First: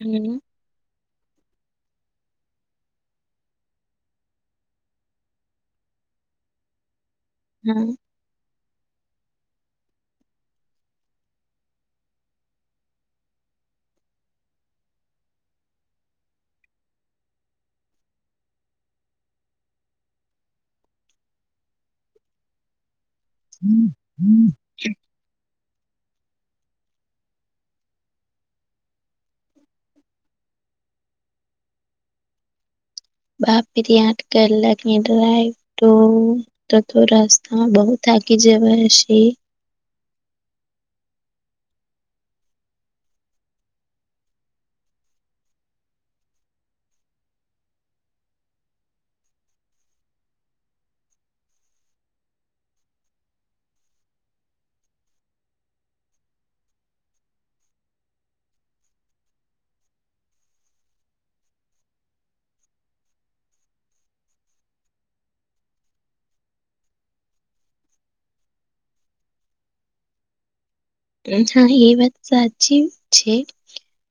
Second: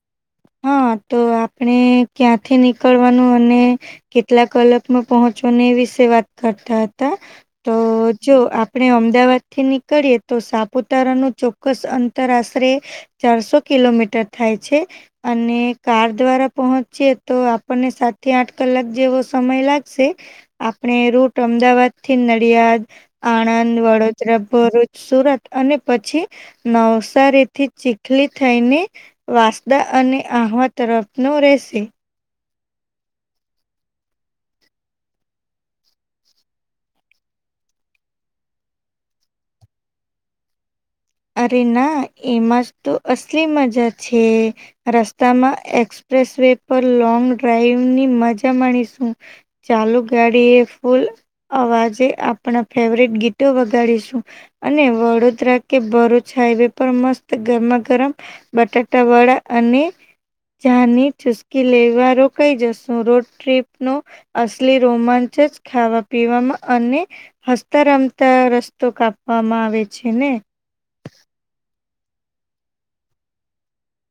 હમ્મ. હા તો આપણે ક્યાંથી નીકળવાનું અને કેટલા કલાકમાં પહોંચવાને એ વિશે વાત કરતા હતા. તો હા. જો આપણે અમદાવાદથી નીકળીએ તો સાપુતારાનું ચોક્કસ અંતર આશરે ચારસો કિલોમીટર થાય છે. અને કાર દ્વારા પહોંચીએ તો આપણને સાતથી આઠ કલાક જેવો સમય લાગશે. આપણે રૂટ અમદાવાદથી નડિયાદ, આણંદ, વડોદરા, ભરૂચ, સુરત. અને પછી નવસારીથી ચીખલી થઈને વાસદા અને આહવા તરફનો રહેશે. બાપરી આઠ કલાકની ડ્રાઈવ તો તો તો રાસ્તા બહુ થાકી જવા હશે. અરે ના એમાં તો અસલી મજા છે. રસ્તામાં એક્સપ્રેસ વે પર લોંગ ડ્રાઈવની મજા માણીશું. ચાલુ ગાડી એ ફૂલ અવાજે આપણા ફેવરેટ ગીતો વગાડીશું અને વડોદરા કે ભરૂચ હાઈવે પર મસ્ત ગરમા ગરમ બટાટા વડા અને ચાની ચુસકી લેવા રોકાઈ જશું રોડ ટ્રીપનો અસલી રોમાંચ જ ખાવા પીવામાં અને હસતા રમતા રસ્તો કાપવામાં આવે છે ને. અચ્છા એ વાત. સાચી છે.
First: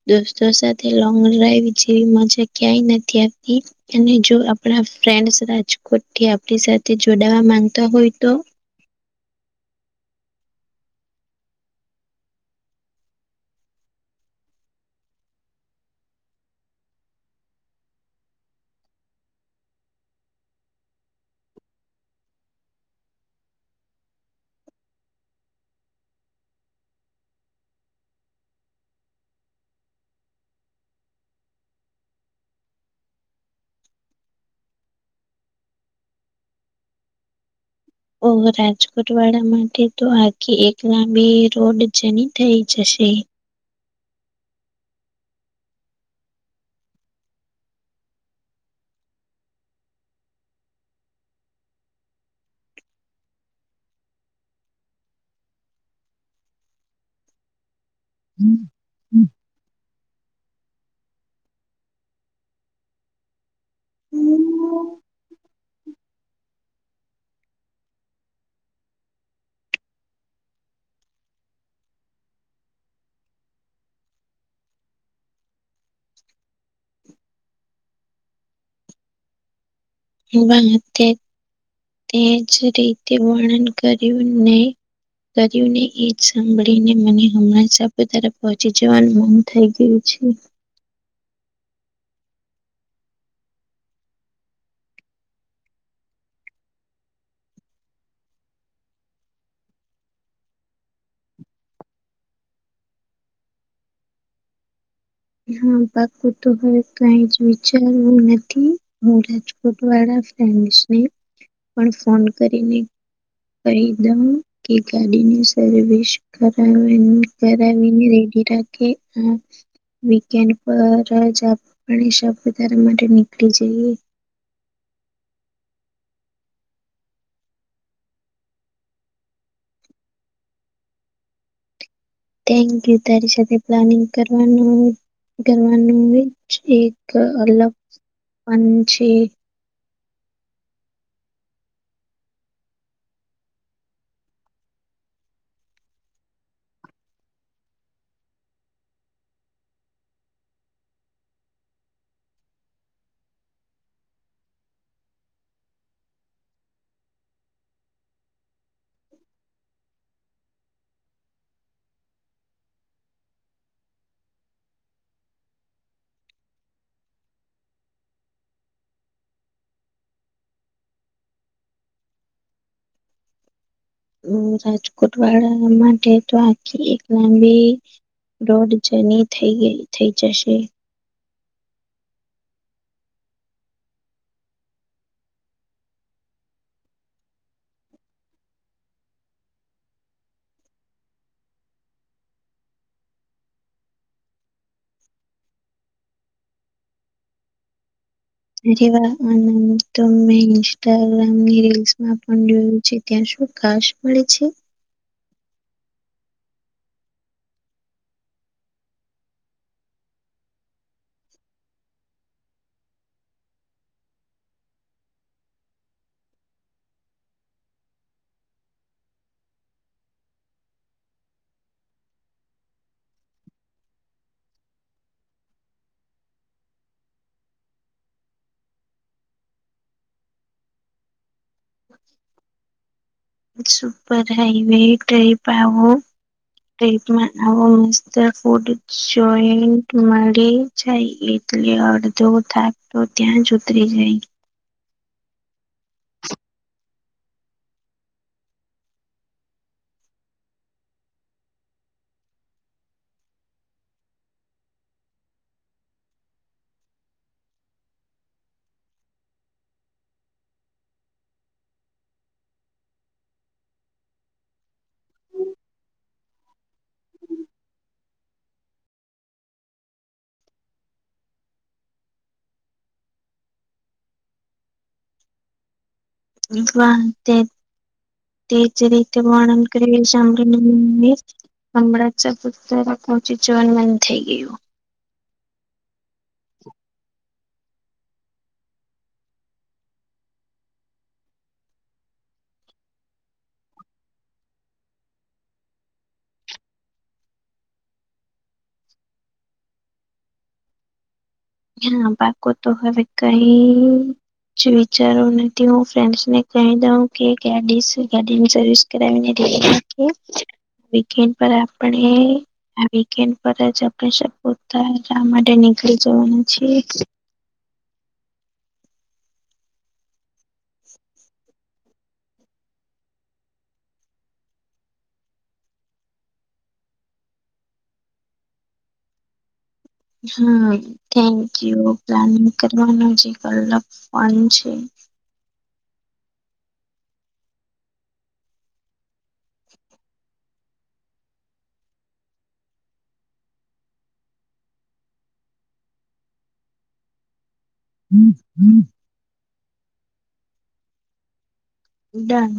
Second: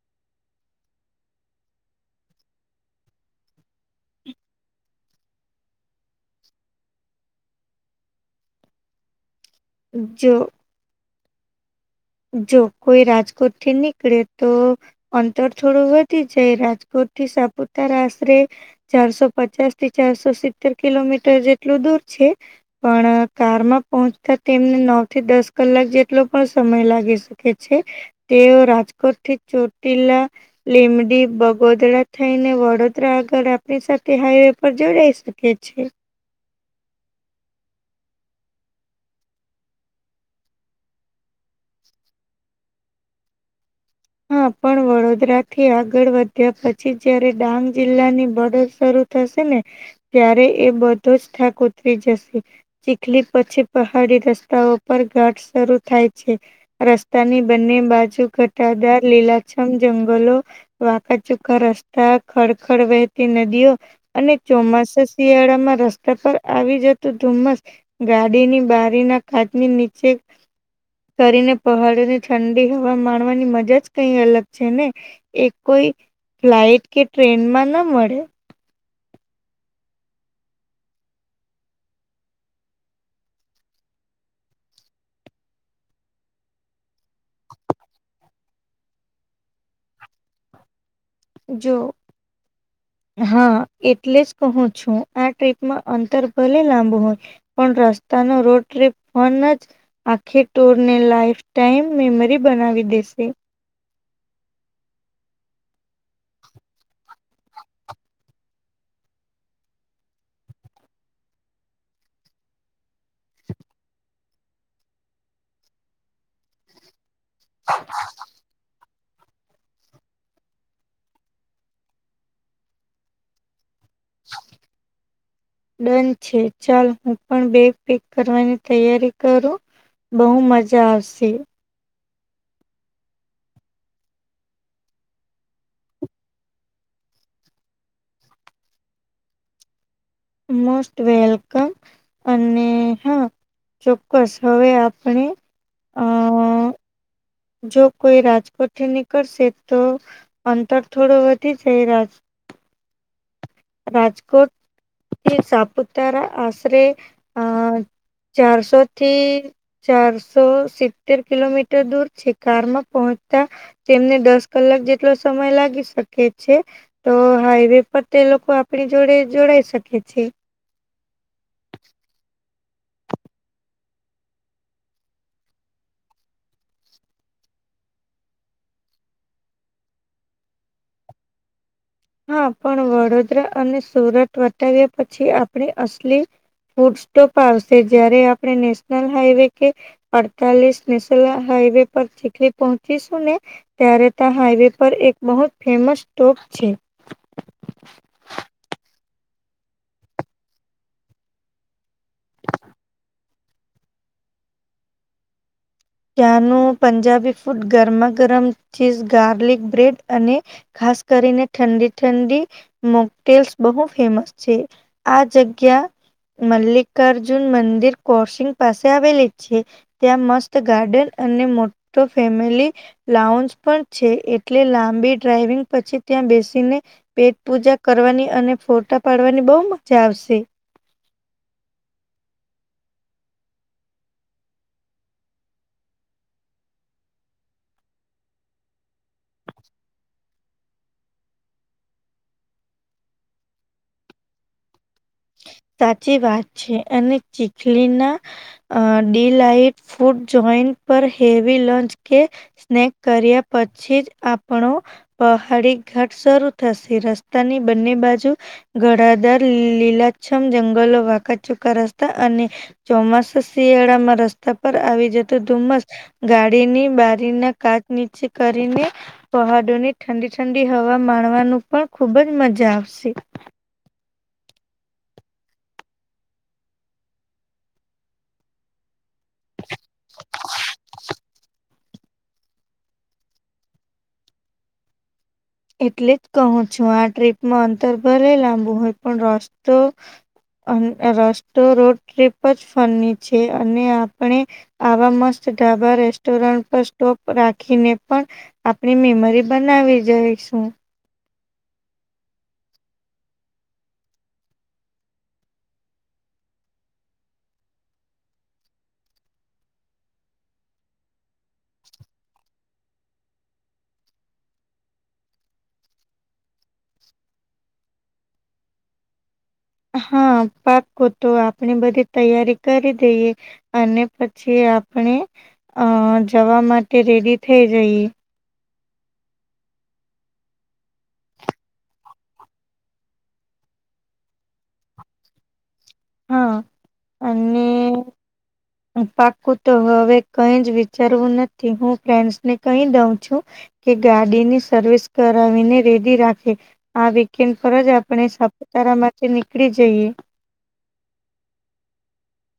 દોસ્તો સાથે લોંગ ડ્રાઈવ જેવી મજા ક્યાંય નથી આવતી. અને જો આપણા ફ્રેન્ડસ રાજકોટથી આપણી સાથે જોડાવા માંગતા હોય તો. જો. જો કોઈ રાજકોટ થી નીકળે તો.. અંતર થોડું વધી જાય. રાજકોટ થી સાપુતાર આશરે ચારસો પચાસ થી ચારસો સિત્તેર કિલોમીટર જેટલું દૂર છે. પણ કારમાં પહોંચતા તેમને નવ થી દસ કલાક જેટલો પણ સમય લાગે. આવી શકે છે તેઓ રાજકોટથી ચોટીલા લીમડી બગોદરા થઈને વડોદરા આગળ આપણી સાથે હાઈવે પર જોડાઈશુ. કે છે. ઓમ રાજકોટ વાળા માટે તો આખી એક લાંબી રોડ જેની થઇ જશે. હા, પણ વડોદરા થી આગળ વધ્યા પછી, જયારે ડાંગ જિલ્લાની બડદ શરૂ ત શેને. ત્યારે એ બધો જ થાક ઉતરી જશે. ચીખલી પછી પહાડી રસ્તાઓ પર ઘાટ શરૂ થાય છે. રસ્તાની બંને બાજુ ઘટાદાર લીલાછમ જંગલો વાકા ચુકા રસ્તાઓ ખડ-ખડ વહેતી નદીઓ અને ચોમાસા શિયાળામાં રસ્તા પર આવી જતું ધુમ્મસ ગાડીની બારીના કાચની નીચે તરીને પહાડોની ઠંડી હવા મા વાની મજા જ કઈ અલગ છે ને એ કોઈ ફ્લાઈટ કે ટ્રેનમાં ન મળે. તે જ રીતે વર્ણન કર્યું ને કર્યુંને એ જ સાંભળીને મને હમણાં સાપુતારા પહોંચી જવાનું મન થઈ ગયું છે. જો. હા. એટલે જ કહું છું. આ ટ્રીપમાં અંતર ભલે લાંબુ હોય પણ રસ્તાનો રોટ્રી પણ જ આખી ટૂર ને લાઈફ ટાઈમ મેમરી બનાવી દેશે. હા પાકું તો હવે, કઈ જ વિચારવું નથી. હું રાજકોટ વાળા ફ્રેન્ડસને પણ ફોન કરીને. કહી દઉ કે ગાડીની સર્વિસ કરાવેનું. ત્યારે આવીને રેડી રાખે. વીકેન્ડ પર જ આપણે સાપુતારા માટે નીકળી જઈએ. [inaudible] ડન છે. ચાલ હું પણ બેગ પેક કરવાની તૈયારી કરું. બહુ મજા આવશે. થેન્ક યુ તારી સાથે પ્લાનિંગ કરવાની ધનવાનોનું જ એક અલગ પન છે. Most welcome. અને હા ચોક્કસ. હવે આપણે અ [inaudible] જો કોઈ રાજકોટથી નીકળશે તો અંતર થોડું વધી જાય. રાજ રાજકોટ થી સાપુતારા આશરે અ ચારસોથી ચારસો સિત્તેર કિલોમીટર દૂર છે. કારમાં પહોંચતા તેમને દસ કલાક જેટલો સમય લાગી શકે છે. તો હાઈવે પર તે લોકોને આપણી જોડે, જોડઈ શકીએ છીએ. રાજકોટ વાળા માટે તો આટલી, એક લાંબી રોડ જની થઈ ગઈ, થઈ જશે. હા પણ વડોદરા અને સુરત વટાવ્યા પછી. આપણે અસલી ફૂડ સ્ટોપ આવશે. જયારે આપણે નેશનલ હાઈવે કે અડતાલીસ નેશનલ હાઈવે પર ચીખલી પહોંચીશું ને ત્યારે, ત્યાં હાઈવે પર એક બહુ જ ફેમસ સ્ટોપ છે. અરે વા અનંદ તો મેં ઇન્સ્ટાગ્રામની રીલ્સમાં પણ જોયું છે. ક્યાં શું ઘાસ મળે છે. ચ્યાનું પંજાબી ફૂડ ગરમા ગરમ ચીઝ ગાર્લિક બ્રેડ અને ખાસ કરીને ઠંડી ઠંડી મોગટેલ્સ બહુ ફેમસ છે. આ જગ્યા મલ્લિકાર્જુન મંદિર કોશિંગ પાસે આવેલ છે ત્યાં મસ્ત ગાર્ડન અને મોટો ફેમિલી લાઉન્ પણ છે એટલે લાંબી ડ્રાઈવિંગ પછી ત્યાં બેસીને પેટ પૂજા કરવાની અને ફોટા પાડવાની બહ મજા આવશે. સુપર હાઈવે ટહી પાવો ટપમાં આવો મત ફૂડ જોઈ માટે. જાય એટલે અડધો થાક તો ત્યાં જ ઉતરી જાય. સાચી વાત છે અને ચીખલી ના અ ડી લાટ ફૂડ જોઈન્ટ પર હેવી લંચ કે સ્નેક કર્યા પછી જ આપણો પહાડી ઘાટ શરૂ થશે રસ્તાની બંને બાજુ ગડાદાર લીલાછમ જંગલો વાખ ચુકા રસ્તા અને ચોમાસા શિયાળામાં રસ્તા પર આવી જતો ધુમસ ગાડીની બારીના કાચ નીચે કરીને. પહાડોની ઠંડી ઠંડી હવા માણવાનું પણ ખુબ જ મજા આવશે. વાહ તે તે જ રીતે વર્ણન કરી શંભાલ તે હમણાં જ પુત્ર પહોચી જવન મન થઈ ગયું. એટલે જ કહું છું આ ટ્રીપમાં અંતરભલે લાંબુ હોય પણ રસ્તો. રસ્તો રોડ ટ્રીપ જ ફરની છે અને આપણે. આવા મસ્ત ઢાબા રેસ્ટોરન્ટ પર સ્ટોપ રાખીને પણ. આપણી મેમરી બનાવી જાય શું. હા બાકો તો હવે કઈ વિચારવ નથી હું ફ્રેન્ડસ ને કહી દઉં કે ગ ગાડીની સર્સ. [unintelligible] એટલે આપણે. વીકેન્ડ પર જ આપણેતા માટે નીકળી જવાના છીએ. હા પાકો તો આપણે બધી તૈયારી કરી દઈએ. અને પછી આપણે અ જવા માટે રેડી થઇ જઈએ. હા થેન્કયુ પ્લાનિંગ કરવાનું જે અલગ ફોન છે. [inaudible] હે. પાકું તો હવે કઈ જ વિચારવું નથી હું ફ્રેડસ ને કઈ દઉં છું. કે ગાડીની સર્વિસ કરાવીને રેડી રાખે. આ વેકેન્ડ પર જ આપણે સાપુતારા માંથી નીકળી જઈએ. ડન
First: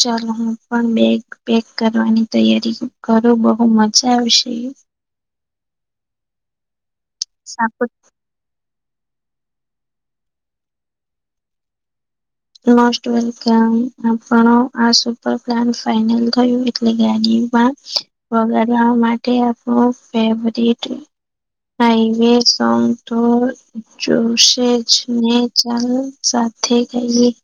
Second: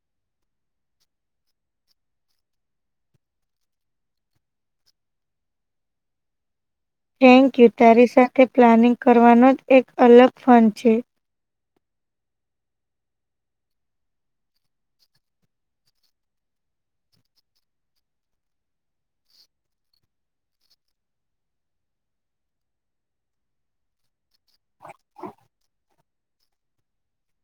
ચાલ હું પણ બે પેક કરવાની તૈયારી કરો બહુ મજા આવશે. થેન્ક યુ તારી સાથે પ્લાનિંગ કરવાનો જ એક અલગ ફન છે. મોસ્ટ વલકમ આપ આ પ્લાન ફન થયું એ. એ ગડીમાં વગડવા માટે આપણ ફેવરેટ હાઈવે સંગ તો જો જને ચાલ સાથે ગઈ.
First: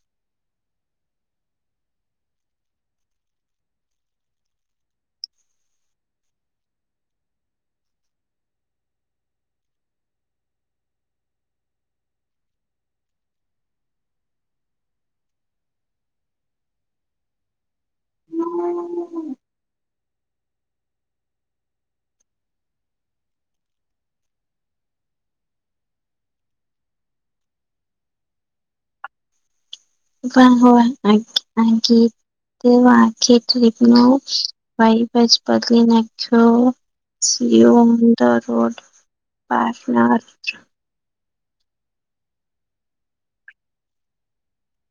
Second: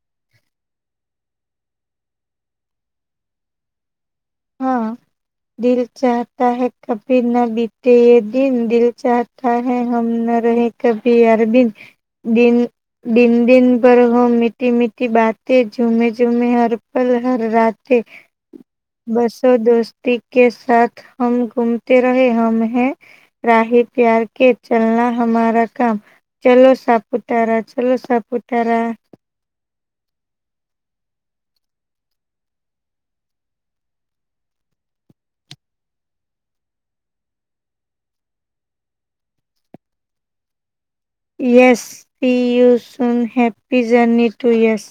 હા [inaudible] દિલ ચાહતા હૈ કભી ના બીતે એ દિન દીલ ચા હૈ હમ ના રહે કભી અયરબિન દિન દિન દિન ભર હો મીઠી મીઠી બાતે જુમે જુમે હર પલ હર રાતે. હમ. બસો દોસ્તી કે સાથ હમ ઘૂમતે રહે હમ હૈ. રાાહી પ્યાર કે ચલના હમારા કામ. ચલો સાપતારા ચલો સાપુતારા. વાહ [unintelligible] વા આી તે આખી ટ્રીપ નો વાઈબસ બદલી નાખ્યો. [unintelligible] Yes P U soon happy journey two yes